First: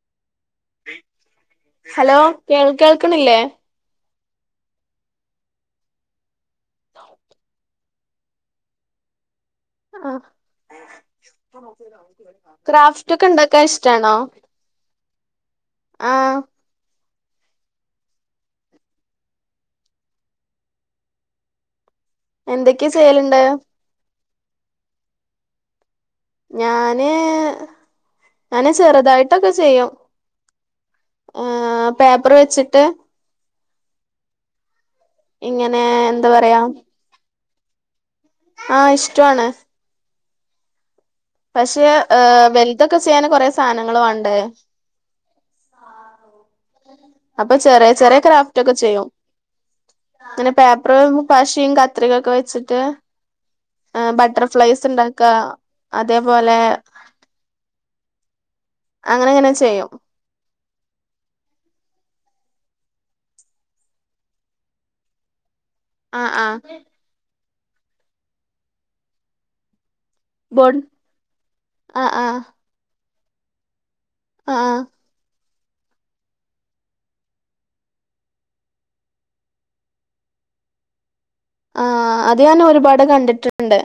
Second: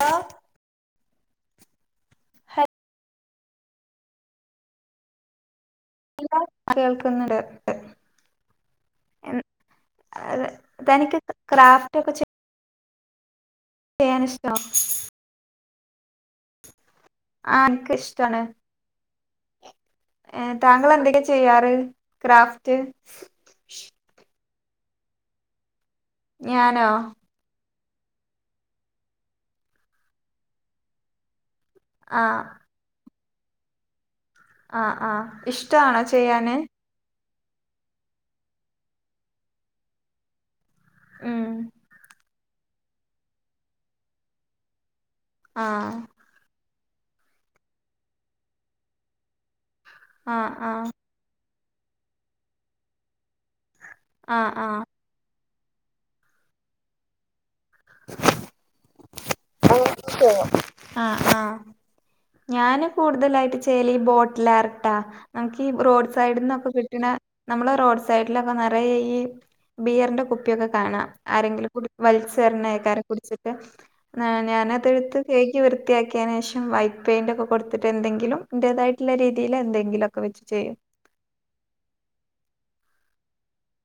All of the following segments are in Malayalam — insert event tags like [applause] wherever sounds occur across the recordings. ഓ ഹലോ കേൾ കേൾക്കണില്ലേ കേൾക്കുന്നണ്ട് ആ തനിക്ക് ക്രാഫ്റ്റ് ഒക്കെ ക്രാഫ്റ്റ് ഒക്കെ ഉണ്ടാക്കാൻ ഇഷ്ടാണോ ചെയയാനിഷ്ട്ടോ ആ ആഹ എനക്ക് ഇഷ്ടാണ് ഏ താങ്കൾ എന്തൊക്കെയെ ചെയ്യാറ് ക്രാഫ്റ്റ് എന്തൊക്കെയാ ചെയ്യലുണ്ട് ഞാനോ ഞാന് ഞനെ ചെറുതായിട്ടൊക്കെ ചെയ്യും ആ ആ പേപ്പർ വെച്ചിട്ട് ആഹ ആ ഇങ്ങനെ ഇഷ്ടാണോ എന്താ ചെയ്യാന് ആഹ ഇഷ്ടാണ് ഉം പക്ഷേ ഏ വലുതൊക്കെ ചെയ്യാന് കൊറെേ സാധനങ്ങള് വാണ്ടേ ആഹ് അപ്പൊ ചെറിയ ചെറിയ ക്രാഫ്റ്റ് ഒക്കെ ചെയ്യും ആ അങ്ങനെ ആ പേപ്പർ ആ പശ യും കത്രികക്കെ വെച്ചിട്ട് ആ ആ ബട്ടർഫ്ലൈസ് ഉണ്ടാക്കുക അതേപോലെ അങ്ങനെ അങ്ങനെ ചെയ്യും ആഹ ആഹ ഞാന് കൂടുതലായിട്ട് ചെയ്യല് ഈ ബോട്ടിൽ ആർട്ട റോഡ് ആ സൈഡിൽ ആ നിന്നൊക്കെ കിട്ടണ നമ്മള റോഡ് സൈഡിലൊക്കെ നിറയ ഈ ബിയറിന്റെ കുപ്പിയൊക്കെ ബോൺ കാണാം ആരെങ്കിലും കുടി ആ ആ വലിച്ചെ റിഞ്ഞ കുടിച്ചിട്ട് ആ ആ ഞാനത് എടുത്ത് കയി വൃത്തിയാക്കിയതിന് ശേഷം വൈറ്റ് പെയിന്റ് ഒക്കെ കൊടുത്തിട്ട് എന്തെങ്കിലും ഇന്റേതായിട്ടുള്ള രീതിയിൽ എന്തെങ്കിലും ഒക്കെ വെച്ച് ചെയ്യും. ആ അത് ഞാൻ ഒരുപാട് കണ്ടിട്ടുണ്ട്.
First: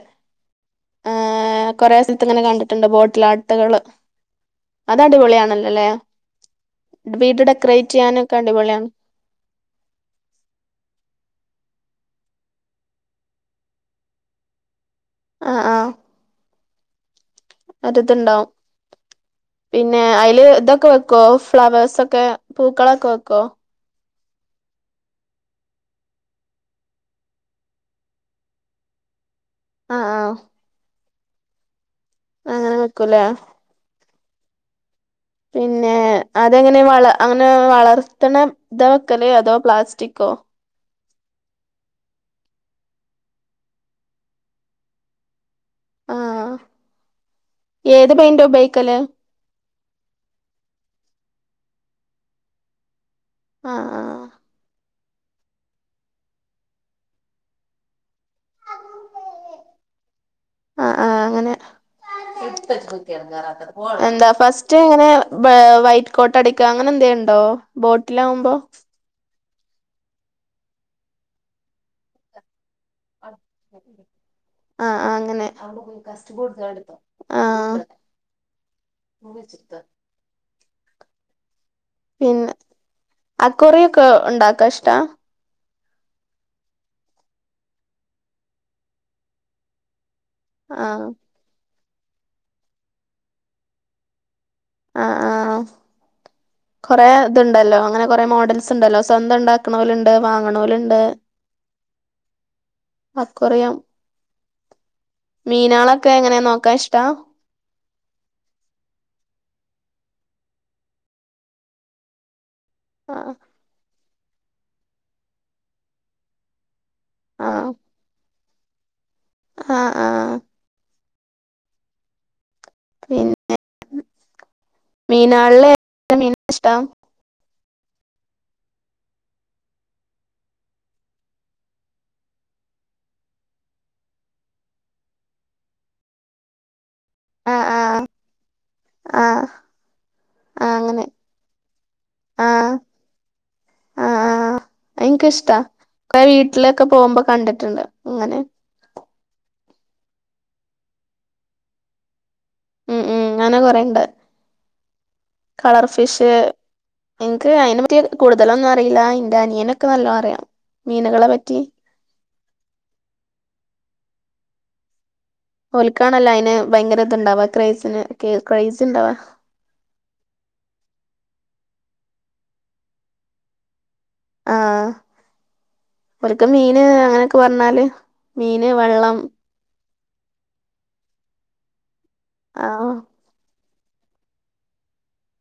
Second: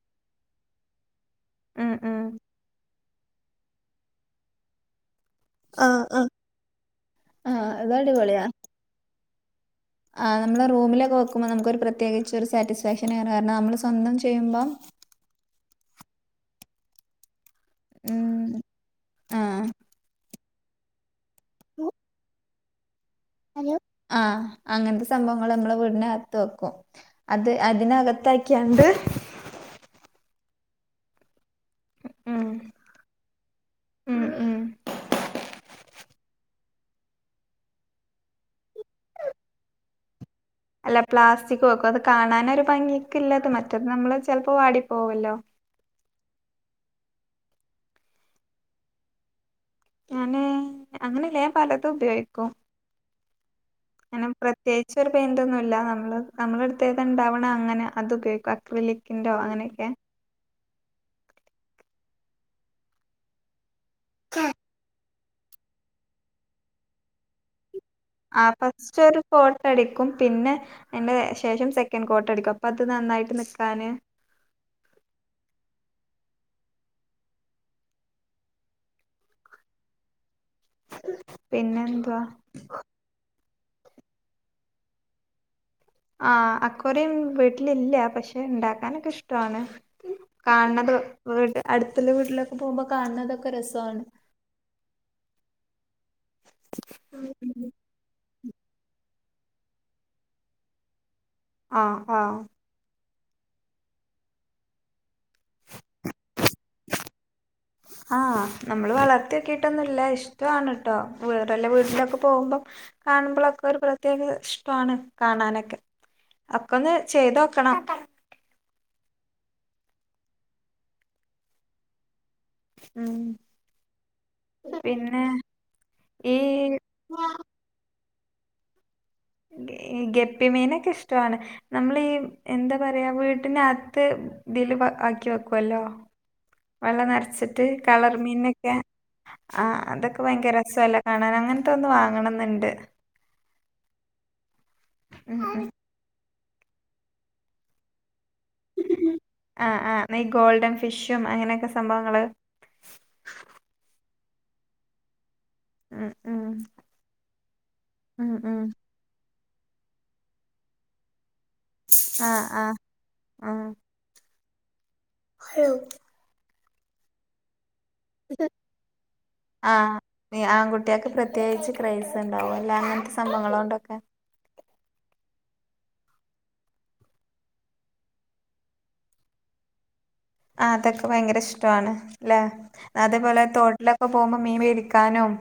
ആ ഉം കുറെ ഉം സ്ഥലത്ത് ഇങ്ങനെ കണ്ടിട്ടുണ്ട് ബോട്ടിലാട്ടുകള് അത് അടിപൊളിയ. അന്നോലല്ലേ ആഹ് ആഹ് വീട് ആഹ് ഡെക്കറേറ്റ് ചെയ്യാനൊക്കെ അടിപൊളിയാണ്. ആ നമ്മള് റൂമിലൊക്കെ വെക്കുമ്പോൾ നമുക്ക് ഒരു പ്രത്യേകിച്ച ഒരു സാറ്റിസ്ഫാക്ഷൻ ആണ് കാരണം നമ്മള് സ്വന്തം ചെയ്യുമ്പം ആ ആ. അതിത് ഉം ഇണ്ടാവും ആഹ് പിന്നെ അതിൽ ഇതൊക്കെ വെക്കുവോ ഫ്ലവർസൊക്കെ? പൂക്കളൊക്കെ വെക്കോ ഹാലോ? ആ അങ്ങനത്തെ സംഭവങ്ങൾ നമ്മെ വീടിനകത്ത് വെക്കും അത് അതിനകത്താക്കിയാണ്ട് ആ ആ. ഉം അങ്ങനെ വെക്കൂലേ. ഉം ഉം. പിന്നെ അതെങ്ങനെ വള അങ്ങനെ വളർത്തണ ഇത വെക്കലേ അതോ പ്ലാസ്റ്റിക്കോ? അല്ല പ്ലാസ്റ്റിക്ക വെക്കും അത് കാണാനൊ ഒരു ഭംഗിയക്ക് ഇല്ലത് മറ്റത് നമ്മള് ചിലപ്പോ വാടിപ്പോവല്ലോ. ആ ഏത് പെയിൻ്റാ ഉപയോഗിക്കല്? ഞാന് അങ്ങനെല്ല ഞാൻ പലതും ഉപയോഗിക്കും. ആഹ് ആഹ് അങ്ങനെ പ്രത്യേകിച്ച് ഒരു പെയിന്റ് ഒന്നും ഇല്ല നമ്മള് നമ്മള അടുത്തേത് ഇണ്ടാവണം അങ്ങനെ അത് ഉപയോഗിക്കും അ അങ്ങനെയൊക്കെ ആ ആ അങ്ങനെ എന്താ ഫസ്റ്റ്ങ്ങനെ വൈറ്റ് കോട്ട് അടിക്കുക അങ്ങനെ എന്തണ്ടോ ആ ബോട്ടിലാവുമ്പോ? ഫസ്റ്റ് ഒരു കോട്ട് അടിക്കും പിന്നെ അതിന്റെ ശേഷം സെക്കൻഡ് കോട്ട് അടിക്കും അപ്പ അത് നന്നായിട്ട് നിക്കാന് ആ അങ്ങനെ. ആ. പിന്നെന്താ? ആ കുറൊക്കെ ഉണ്ടാക്കാ ഇഷ്ടാ? ആ അക്വേറിയം വീട്ടിലില്ല പക്ഷെ ഉണ്ടാക്കാനൊക്കെ ഇഷ്ടാണ്. കാണണത് ആഹ് വീ അടുത്തുള്ള വീട്ടിലൊക്കെ പോകുമ്പോ കാണണതൊക്കെ രസമാണ്. ആ ആ കൊറെ ഇത്ണ്ടല്ലോ അങ്ങനെ കൊറെ മോഡൽസ് ഉണ്ടല്ലോ സ്വന്തം ഉണ്ടാക്കണവലുണ്ട് വാങ്ങണവലുണ്ട്. ആ ആ. അക്വേറിയം മീനാളൊക്കെ എങ്ങനെയാ നോക്കാൻ ഇഷ്ടാ? ആഹ് നമ്മള് വളർത്തിയക്കിട്ടൊന്നുല്ല ഇഷ്ടണ് ട്ടോ വേറെല്ല വീട്ടിലൊക്കെ പോകുമ്പോ ആഹ് കാണുമ്പോഴൊക്കെ ഒരു പ്രത്യേക ഇഷ്ടമാണ് കാണാനൊക്കെ ഒക്ക ഒന്ന് ചെയ്ത് നോക്കണം. ആ ആ. ഉം. പിന്നെ പിന്നെ മീനാളില് ഏത് ഈ മീനാ ഇഷ്ടം ഗപ്പിമീനൊക്കെ ഇഷ്ടമാണ് നമ്മൾ ഈ എന്താ പറയാ വീട്ടിനകത്ത് ഇതില് ആക്കി വെക്കുവല്ലോ. വെള്ള ആഹ് നിറച്ചിട്ട് ആഹ് കളർ മീനൊക്കെ. ആഹ് ആ അതൊക്കെ ഭയങ്കര ആഹ് രസല്ലേ അങ്ങനെ കാണാൻ അങ്ങനത്തെ ഒന്ന് വാങ്ങണന്നുണ്ട്. ആഹ് എനിക്ക് ഉം ഇഷ്ടാ ഉം. കുറേ വീട്ടിലൊക്കെ പോകുമ്പോ കണ്ടിട്ടുണ്ട് അങ്ങനെ. ആ ആ ഈ ഗോൾഡൻ ഫിഷും അങ്ങനെയൊക്കെ സംഭവങ്ങള് ഉം ഉം അങ്ങനെ കൊറെേണ്ട് കളർ ഉം ഫിഷ് ഉം എനിക്ക് അതിനെ പറ്റ ഉം ഉം. കൂടുതലൊന്നും അറിയില്ല ഡനിയനൊക്കെ നല്ല അറയാം മീനുകളെ പറ്റ ആഹ ആഹ ആഹ ൽക്കാണല്ല അതിന് ഭയങ്കര ഇത്ണ്ടാവ ക്രേസ് ഇണ്ടാവാ ആഹ ആൺകുട്ടിയൊക്കെ പ്രത്യേകിച്ച് ക്രൈസ് ഉണ്ടാവും അല്ല അങ്ങനത്തെ സംഭങ്ങളോ കൊണ്ടൊക്കെ ആഹ ഒക്കെ മീന് അങ്ങനെയൊക്കെ പറഞ്ഞാല് മീന് വെള്ളം ആ അതൊക്കെ ഭയങ്കര ഇഷ്ടമാണ്ല്ലേ ആഹ് അതേപോലെ തോട്ട ഉൊക്കെ പോകുമ്പോ മീമ ഇരിക്കാനും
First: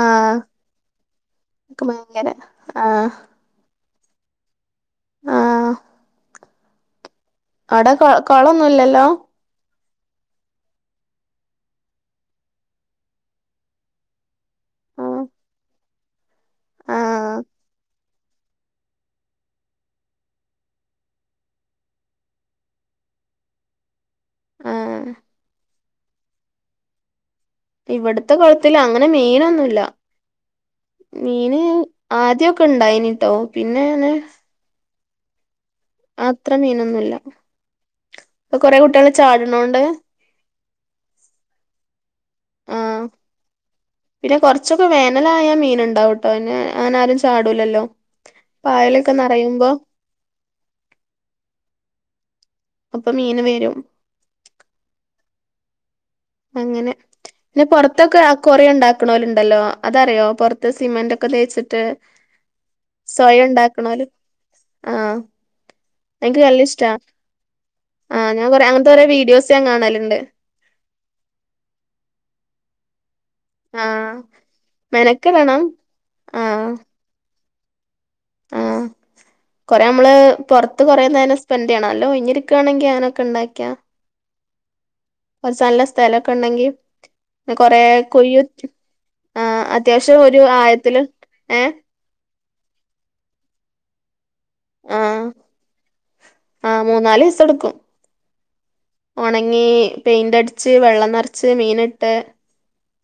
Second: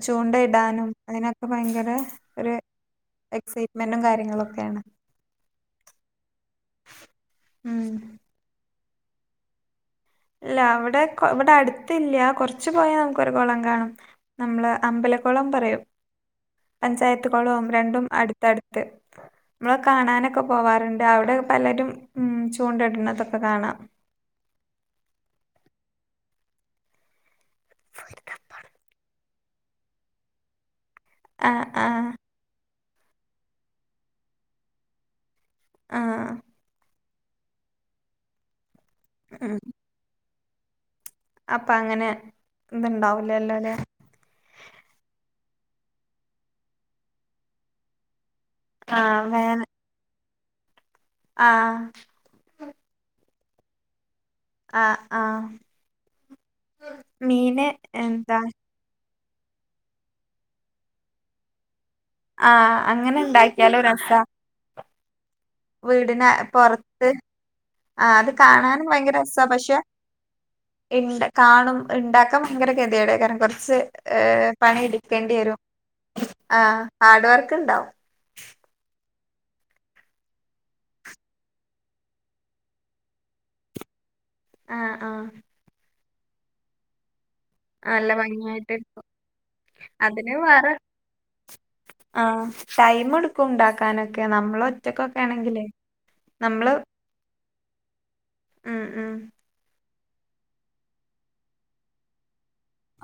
ആഹ് ചൂണ്ടയിടാനും അതിനൊക്കെ ഭയങ്കര ഒരു എക്സൈ മനും കാര്യങ്ങളുംൊക്കെയാണ് ആഹ ഉം അടെ കളൊന്നുംല്ലല്ലോ ഇല്ല ഇവിടെ ഇവിടെ അടുത്തല്ല കുറച്ച്ു പോയാ നമുക്ക്ൊരു കുളം കാണും നമ്മള് ആഹ് അമ്പലക്കുളം പറയും പഞ്ചായത്ത ആഹ് കുളവും രണ്ടും അടുത്തടുത്ത് നമ്മള കാണാനൊക്കെ പോവാറുണ്ട് അവിടെ പലരും ഉ ചൂണ്ട ഇടുന്നതൊക്കെ കാണാം ന്നണ്വവവഹജ്ജ് ആഹ ഇവിടത്തെ കുളത്തിൽ അങ്ങനെ മീനൊന്നുമില്ല ആ മീന് ആ ആദ്യൊക്കെ ഒക്ക ഇണ്ടായിനട്ടോ പിന്നെന്നെ ആ അത്ര മീനൊന്നുമല്ല അപ്പൊ കൊറെ കുട്ടികൾ ഉം ചാടണോണ്ട് അപ്പൊ അങ്ങനെ ആഹ ഇതുണ്ടാവൂലല്ലോ ല്ലേ പിന്നെ കൊറച്ചൊക്കെ വേനലായ മീന ഉണ്ടാവട്ടോ അന്നെ അങ്ങന ആാരും ചാടൂലല്ലോ പായലൊക്കെ നിറയുമ്പോ ആഹ ഞ്ഞ മ് ആഹ ആഹ അങ്ങനെ പിന്നെ പൊറത്തൊക്കെ എന്താ അക്കോറിയം ഇണ്ടാക് ക്ക്‌ണോലുണ്ടല്ലോ അതറിയോ പൊറത്ത് സിമന്റോക്കെ തേച്ചിട്ട് ആഹ അങ്ങനെ ഇണ്ടാക്കിയാലും രസ ആഹ എൻക്ക് ന്നല്ലിഷ്ട്ടാ പൊറത്ത് ആഹ് ആ അത് ഞാൻ കൊറേ അങ്ങൻത്തെ കൊറേ വീഡിയോസ് ഞാൻ കാണല്ണ്ട് ഇണ്ട് കാണും ഇണ്ടാക്കാൻ ഭയങ്കര ഗതികേടെക്കാരം കൊർച്ച് ആഹ് ഏ പണി ഇടുക്കണ്ടി വരും മെനക്കെടണം ആ ആഹ് ഹാഡ് വർക്ക് ക്ക്‌ ഇണ്ടാവും ആഹ് കൊറേ അമ്മള് പൊറത്ത് കൊറേന്നേരം സ്പെൻടെയ്യണം അല്ലഒയ്ഞ്ഞിരിക്കേണെങ്കി അങ്ങനൊക്കെ ഇണ്ടാക്ക്യാ ആഹ് ആഹ് സ്ഥലൊക്കെ ഇണ്ടെങ്കി പിനെ കൊറേ നല്ല കൊയ്യു ച്ചും ഭംഗിയായിട്ട് എടുക്കും ആ അത്യാവശ്യം അതിന് ഒരു വേറെ ആയത്തില് ഏ ട്ടൈം ഇട്ക്കും ഉണ്ടാക്കാനൊക്കെ ന്നമ്മ്ളൊറ്റക്കൊക്കെ ആഹ് ആണെങ്കിലേ ന്നമ്മ്ള് ഉണങ്ങി പെയ്ന്റടിച്ച് വെള്ളം ന്നർച്ച് മീനിട്ട്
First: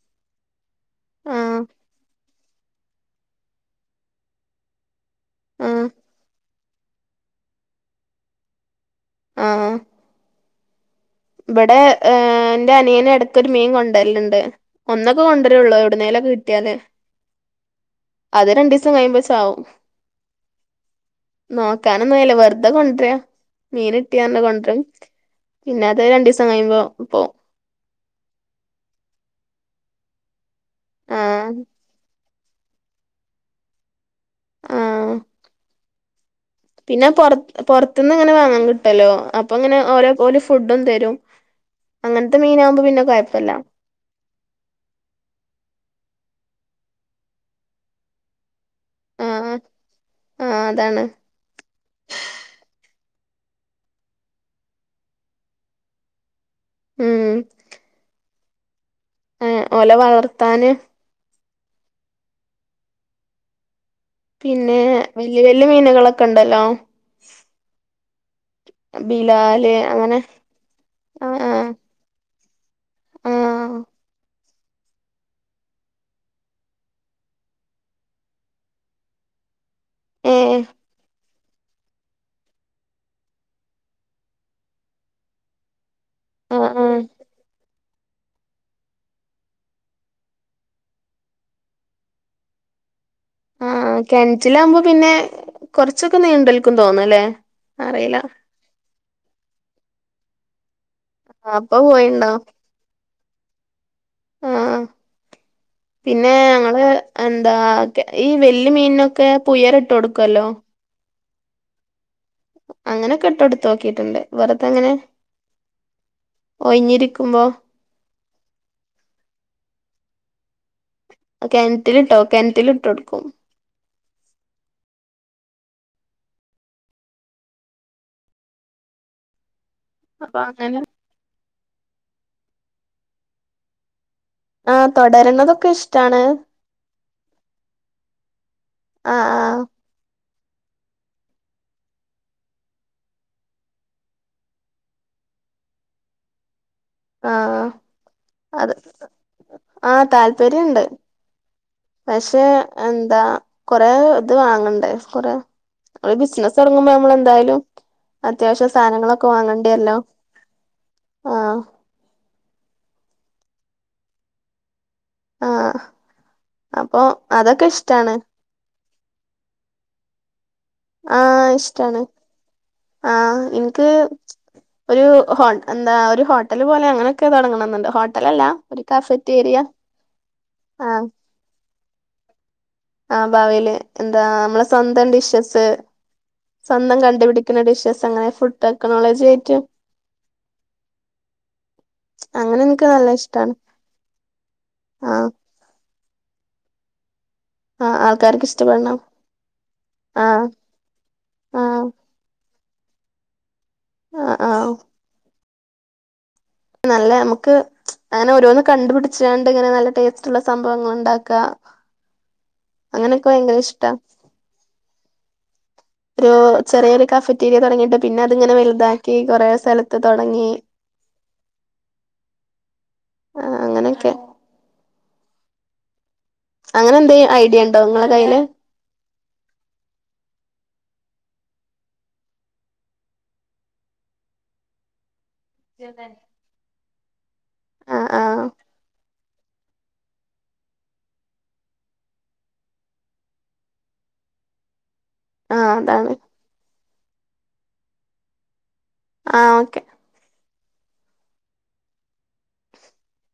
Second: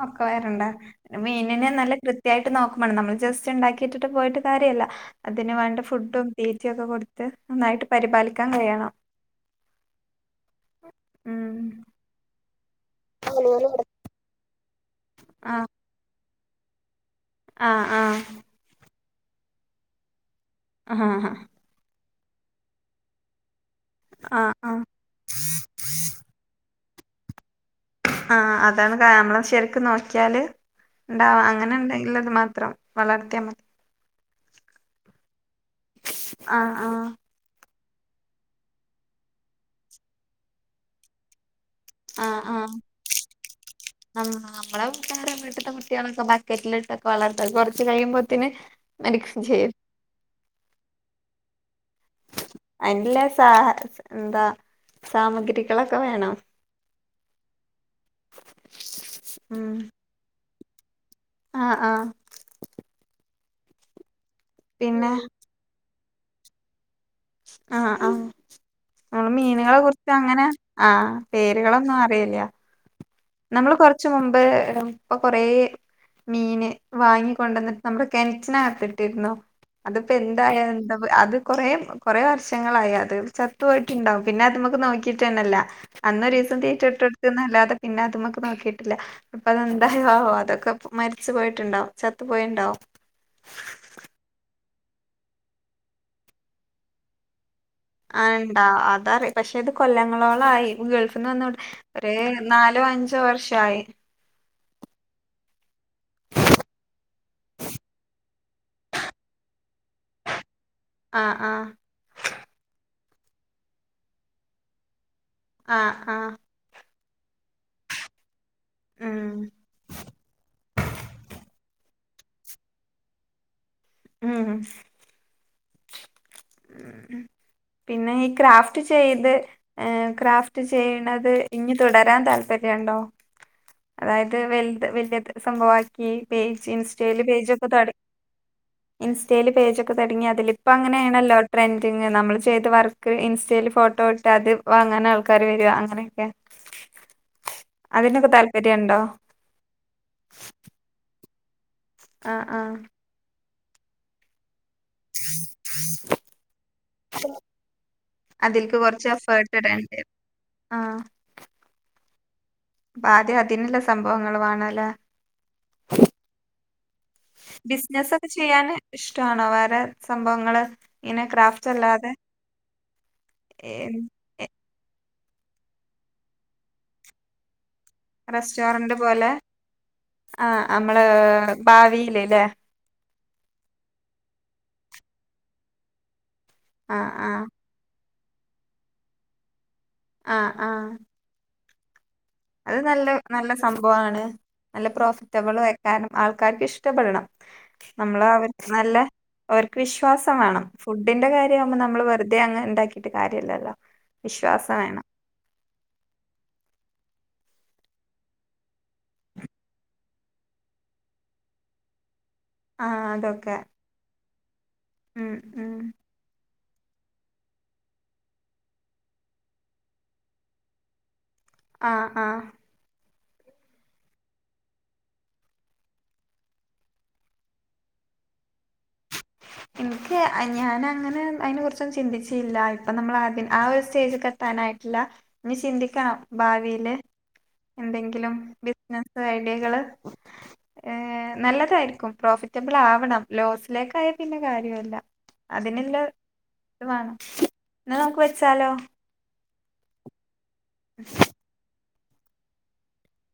ഒക്കെ വേരണ്ട പിനെ ആഹ് മീനിനെ ന്നല്ല കൃത് കൃത്യായിട്ട് ന്നോക്കുംമെണം ന്നമ്മള് ജസ്റ്റ് ഇണ്ടാക്കിട്ടിട്ട് പോയിട്ട് കാര്യല്ല അതിന് വേണ്ട ആഹ് ഫുഡും തീ റ്റ്യൊക്കെ കൊട്ത്ത് നന്നായ്ട്ട് പരിബാലിക്കാൻ കഴിയണം ആഹ [unintelligible] ഇവടെ ഏൻ ന്റെ അനിയനെടക്കൊരു മീൻ കൊണ്ടര്ല്ണ്ട് ഒന്നൊക്കൊ കൊണ്ട്രോള്ളൂ എവ്ട്ന്നേലൊക്കെ കിട്ട്യാല് ആഹ ആഹ ച്ച് കയ്യുമ്പ ചാവും അ ഹ അ ഹ എന്നുയ്ല വെർതെ കൊണ്ട്രാ മീനിഇട്ടി പർന് ആഹ് കൊണ്ട്രും ആഹ് പിന്നത് രണ്ടീസം കയ്യുമ്പോ പ്പോ ആഹ അതാണ് കേമറ ശെരിക്ക് ന്നോക്കിയാല് ഇണ്ടാവാ ആഹ് അങ്ങനെന്തെങ്കിലത് മാ ത്രം വളർത്തിയാ മതി ആഹ ആഹ് ആഹ് പിനെ പൊറത് പൊറത് ത്ത്ന്ന് ങ്ങനെ വാങ്ങാൻ കിട്ടൊല്ലോ അപ്പൊ ഇങ്ങനെ ഓരോ ഓല് ഫുഡും തരും അങ്ങനത്തെ ആഹ മീനാകുമ്പോ പിന്നെ കൊഴപ്പല്ല ആഹ നമ്മളെ കുട്ടാര വീട്ട്ത്തെ കുട്ടികള ഒക്ക ബക്കറ്റ്ലിട്ടൊക്കെ വളർത്ത കൊറച്ച് കയ്യുമ്പത്തിന് മഡക്കു ചെയ്യും ആഹ അതാണ് അൻല്ല സാഹ എന്താ സാമഗ്രികളൊക്കെ വേണം ഉം ഏ ഓല വളർത്താന് ആഹ ആഹ പിന്നെ വെല്യ വെല്യ മീനുകളൊക്ക്‌ണ്ടല്ലോ ആ ആ ഇപ്പളും ബിലാല് മീനുകളെ അങ്ങനെ കുറിച്ചങ്ങനെ ആ ആഹ് ആഹ് പേരുകളൊന്നും അറിയില്ല നമ്മള് ആഹ് കൊറച്ച് മുമ്പ് ഉപ്പ കൊറേ മീന് വാങ്ങിക്കൊണ്ടന്നിട്ട് ന്നമ്ക്ക്‌ കെൻറ്റിനകത്തിട്ടിരുന്നു അതിപ്പെ എന്തായ ഏഹ് എന്താ വ അത് കൊറേ കൊറേ വർഷങ്ങളായി അത് ചത്തു പോയിട്ട്ണ്ടാവും പിന്നത് മ്മക്ക്ന്നൊക്കിട്ടനനല്ല അന്നൊരീസം ആഹ് ആഹ് തീറ്റട്ടോട്ത്ത്ന്നല്ലാതെ പിനത് മ്മക്ക് ന്നോക്കിട്ടില്ല ഇപ്പതെന്തായാവോ അതൊക്കെ പ് മരിച്ചു പോയിട്ടുണ്ടാവും ചത്തു പോയിണ്ടാവും [inaudible] ആ കിണറ്റിലകുമ്പോ പിന്നെ കൊറച്ചൊക്കെ നീണ്ടൽക്കും തോന്ന അല്ലേ ആ ഉണ്ടാ അതറി പക്ഷെ ഇത് കൊല്ലങ്ങളോളം ആയി ഗൾഫിൽന്ന് വന്നോണ്ട് അപ്പൊ ഒ പോയിണ്ടോ നാലോ അഞ്ചോ വർഷയി [inaudible] ആഹ് പിന്നെ ഞങ്ങള് എന്താ ഈ വെല് മീനിനൊക്കെ പുയർ ഇട്ട് കൊടുക്കുവല്ലോ ആ ആ അങ്ങനെക്കെട്ട എടുത്ത് നോക്കിയിട്ടുണ്ട് വെറുത്തെങ്ങനെ ആ ആ ഉം കെണറ്റിൽട്ടോ കെണറ്റിലെ എടുക്കും ഉം പിന്നെ ഈ ക്രാഫ്റ്റ് ചെയ്ത് ഏർ അപ്പൊ ക്രാഫ്റ്റ് അങ്ങനെ ചെയ്യണത് ഇനി തുടരാൻ താല്പര്യുണ്ടോ അതായത് ആ വലത് വലിയത് തുടരണതൊക്കെ സംഭവക്കി ഇഷ്ടാണ് പേജ് ഇൻസ്റ്റൽ പേജ ഒക്കെ തട ആ ഇൻസ്റ്റൽ പേജൊക്കെ തുടങ്ങി അ ഇപ്പൊ അങ്ങനെയാണല്ലോ ട്രെൻഡിങ് നമ്മൾ ചെയ്ത് വർക്ക് ഇൻസ്റ്റയിൽ ഫോട്ടോ ഇട്ട് അത് വാങ്ങാ ആൾക്കാര് വ അങ്ങനെയൊക്കെ ആ അതിനൊക്കെ അത് താല്പര്യണ്ടോ ആ താല്പര്യുണ്ട് ആ പക്ഷെ ആ എന്താ കൊറെേ ഇത് വാങ്ങണ്ട കൊറെ നള് ബിസിന ഇറങ്ങുമ്പോ നമ്മള എന്തായാലും അത്യാവശ്യം സാധനങ്ങളൊക്കെ വാങ്ങേണ്ടല്ലോ ആ അപ്പ ആദ്യം അതിനുള്ള സംഭവങ്ങൾ വേണ അല്ലെ ആ അപ്പൊ അതൊക്കെ ബിസിനെസ് ഇഷ്ടാണ് ഒക്കെ ചെയ്യാന് ഇഷ്ടാണോ വേറെ സംഭവങ്ങൾ ആ ഇഷ്ടാണ് ആ ഇൻക്ക് ഒരു ഹോ എന്താ ഒരു ഹോട്ടൽ പോലെ അങ്ങനെയൊക്കെ തൊടങ്ങണം ന്നുണ്ട് ഹോട്ടലല്ല ഒരു റെസ്റ്റോറന്റ് പോലെ കാഫറ്റ് ഏരിയ ആ ഭാവില് ലേ ആ ഭാവിൽ എന്താ നമ്മളെ സ്വന്തം ഡിഷസ് സ്വന്തം ആഹ് ആഹ് കണ്ടുപിടിക്കുന്ന ഡിഷസ് അങ്ങനെ ഫുഡ് ടെക്നോളജി ആയിട്ടും ആ ആ അങ്ങനെ അത് എനിക്ക് നല്ല നല്ല ഇഷ്ടാണ് സംഭവമാണ് നല്ല ആഹ് പ്രോഫിറ്റബിൾ വെക്കാനും ആൾക്കാർക്ക് ഇഷ്ടപ്പെടണം ആഹ് നമ്മള് ആൾക്കാർക്ക് അവർ നല്ല ഇഷ്ടപ്പെടണം അവർക്ക് വിശ്വാസം ആഹ് വേണം ഫുഡിന്റെ കാര്യാവുമ്പോ ആഹ് നമ്മൾ വെറുതെ അങ്ങ് ഉണ്ടാക്കിട്ട് കാര്യല്ലല്ലോ ആഹ് ആഹ് വിശ്വാസം വേണം നല്ല നമുക്ക് അങ്ങനെ ഓരോന്ന് കണ്ടുപിടിച്ചാണ്ട് ഇങ്ങനെ നല്ല ടേസ്റ്റ്ള്ള സംഭവങ്ങൾ ഉണ്ടാക്കാ ആഹ് അങ്ങനെയൊക്കെ അതൊക്കെ ഭയങ്കര ഇഷ്ടാ ഉം ഉം ഒരു ചെറിയൊരു കഫറ്റീരിയ തുടങ്ങിയിട്ട് പിന്നെ അതിങ്ങനെ വലുതാക്കി കൊറേ സ്ഥലത്ത് തൊടങ്ങി ആ ആ ആ അങ്ങനെയൊക്കെ അങ്ങനെ എന്തേം ഐഡിയ ഇണ്ടോ ങ്ങളെ കയ്യില് ഇൻക്ക് ഞാന അങ്ങനെ അതിനെ കുറിച്ചൊന്നും ചിന്തിച്ചില്ല ഇപ്പൊ നമ്മൾ ആ ആ ഒരു സ്റ്റേജ്ക്ക് എത്താ നായിട്ടില്ല ഇഞ്ഞ് ചിന്തിക്കണം ഭാവിയില് ആ ആ എന്തെങ്കിലും ബിസിനസ് ഐഡിയകള് ഏ നല്ലതായിരിക്കും പ്രോഫിറ്റൊ പ്ളാവണം ലോസ് ലൈകാ പിന്നെ കാര്യൊല്ല ആ അതിനുള്ള അതാണ് ഇത് വാണം ന്നാ നമ്മക്ക് വെച്ചാലോ ആ ഓക്കെ [inaudible] [inaudible]